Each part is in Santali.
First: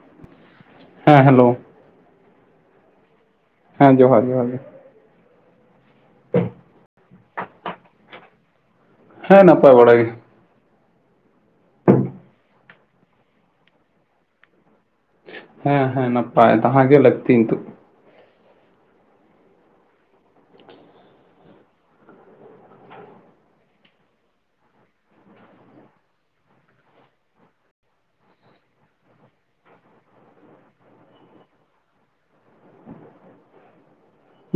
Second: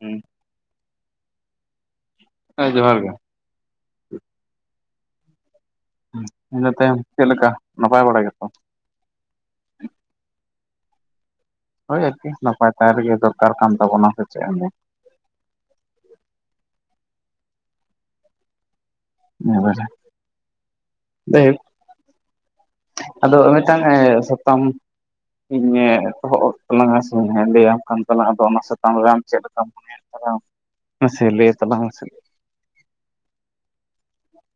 ᱦᱮᱸ ᱦᱮᱸ ᱦᱮᱞᱳ ᱦᱮᱸ ᱡᱚᱦᱟᱨ ᱜᱮ ᱦᱮᱸ ᱡᱚᱦᱟᱨ ᱡᱚᱦᱟᱨ ᱜᱮ ᱤᱱᱟᱹ ᱛᱟᱭᱚᱢ ᱪᱮᱫ ᱞᱮᱠᱟ ᱱᱟᱯᱟᱭ ᱵᱟᱲᱟᱭ ᱜᱮ ᱛᱚ ᱦᱮᱸ ᱱᱟᱯᱟᱭ ᱵᱟᱲᱟ ᱜᱤ ᱦᱳᱭ ᱟᱨ ᱠᱤ ᱱᱟᱯᱟᱭ ᱛᱟᱦᱮ ᱨᱮ ᱜᱮ ᱫᱚᱨᱠᱟᱨ ᱠᱟᱱ ᱛᱟᱵᱚᱱᱟ ᱥᱮ ᱪᱮᱫ ᱮᱢ ᱞᱟᱹᱭᱟ ᱦᱮᱸ ᱦᱮᱸ ᱱᱟᱯᱟᱭ ᱛᱟᱦᱮ ᱜᱮ ᱞᱟᱹᱠᱛᱤ ᱱᱤᱛᱚᱜ ᱮᱠ ᱵᱟᱨᱮ ᱫᱮᱠ ᱟᱫᱚ ᱢᱤᱫᱴᱟᱝ ᱥᱟᱛᱟᱢ ᱤᱧ ᱮ ᱮᱛᱚᱦᱚᱵ ᱮᱫ ᱛᱟᱞᱟᱝᱟ ᱥᱮ ᱞᱟᱹᱭ ᱟᱢ ᱠᱟᱱ ᱛᱟᱞᱟᱝ-ᱟ ᱟᱫᱚ ᱚᱱᱟ ᱥᱟᱛᱟᱢ ᱨᱮ ᱟᱢ ᱪᱮᱫ ᱞᱮᱠᱟᱢ ᱢᱚᱱᱮᱭ-ᱟ ᱞᱟᱡ ᱪᱟᱞᱟᱝ ᱢᱟ ᱥᱮ ᱞᱟᱹᱭ ᱛᱟᱞᱟᱝ ᱢᱮᱥᱮ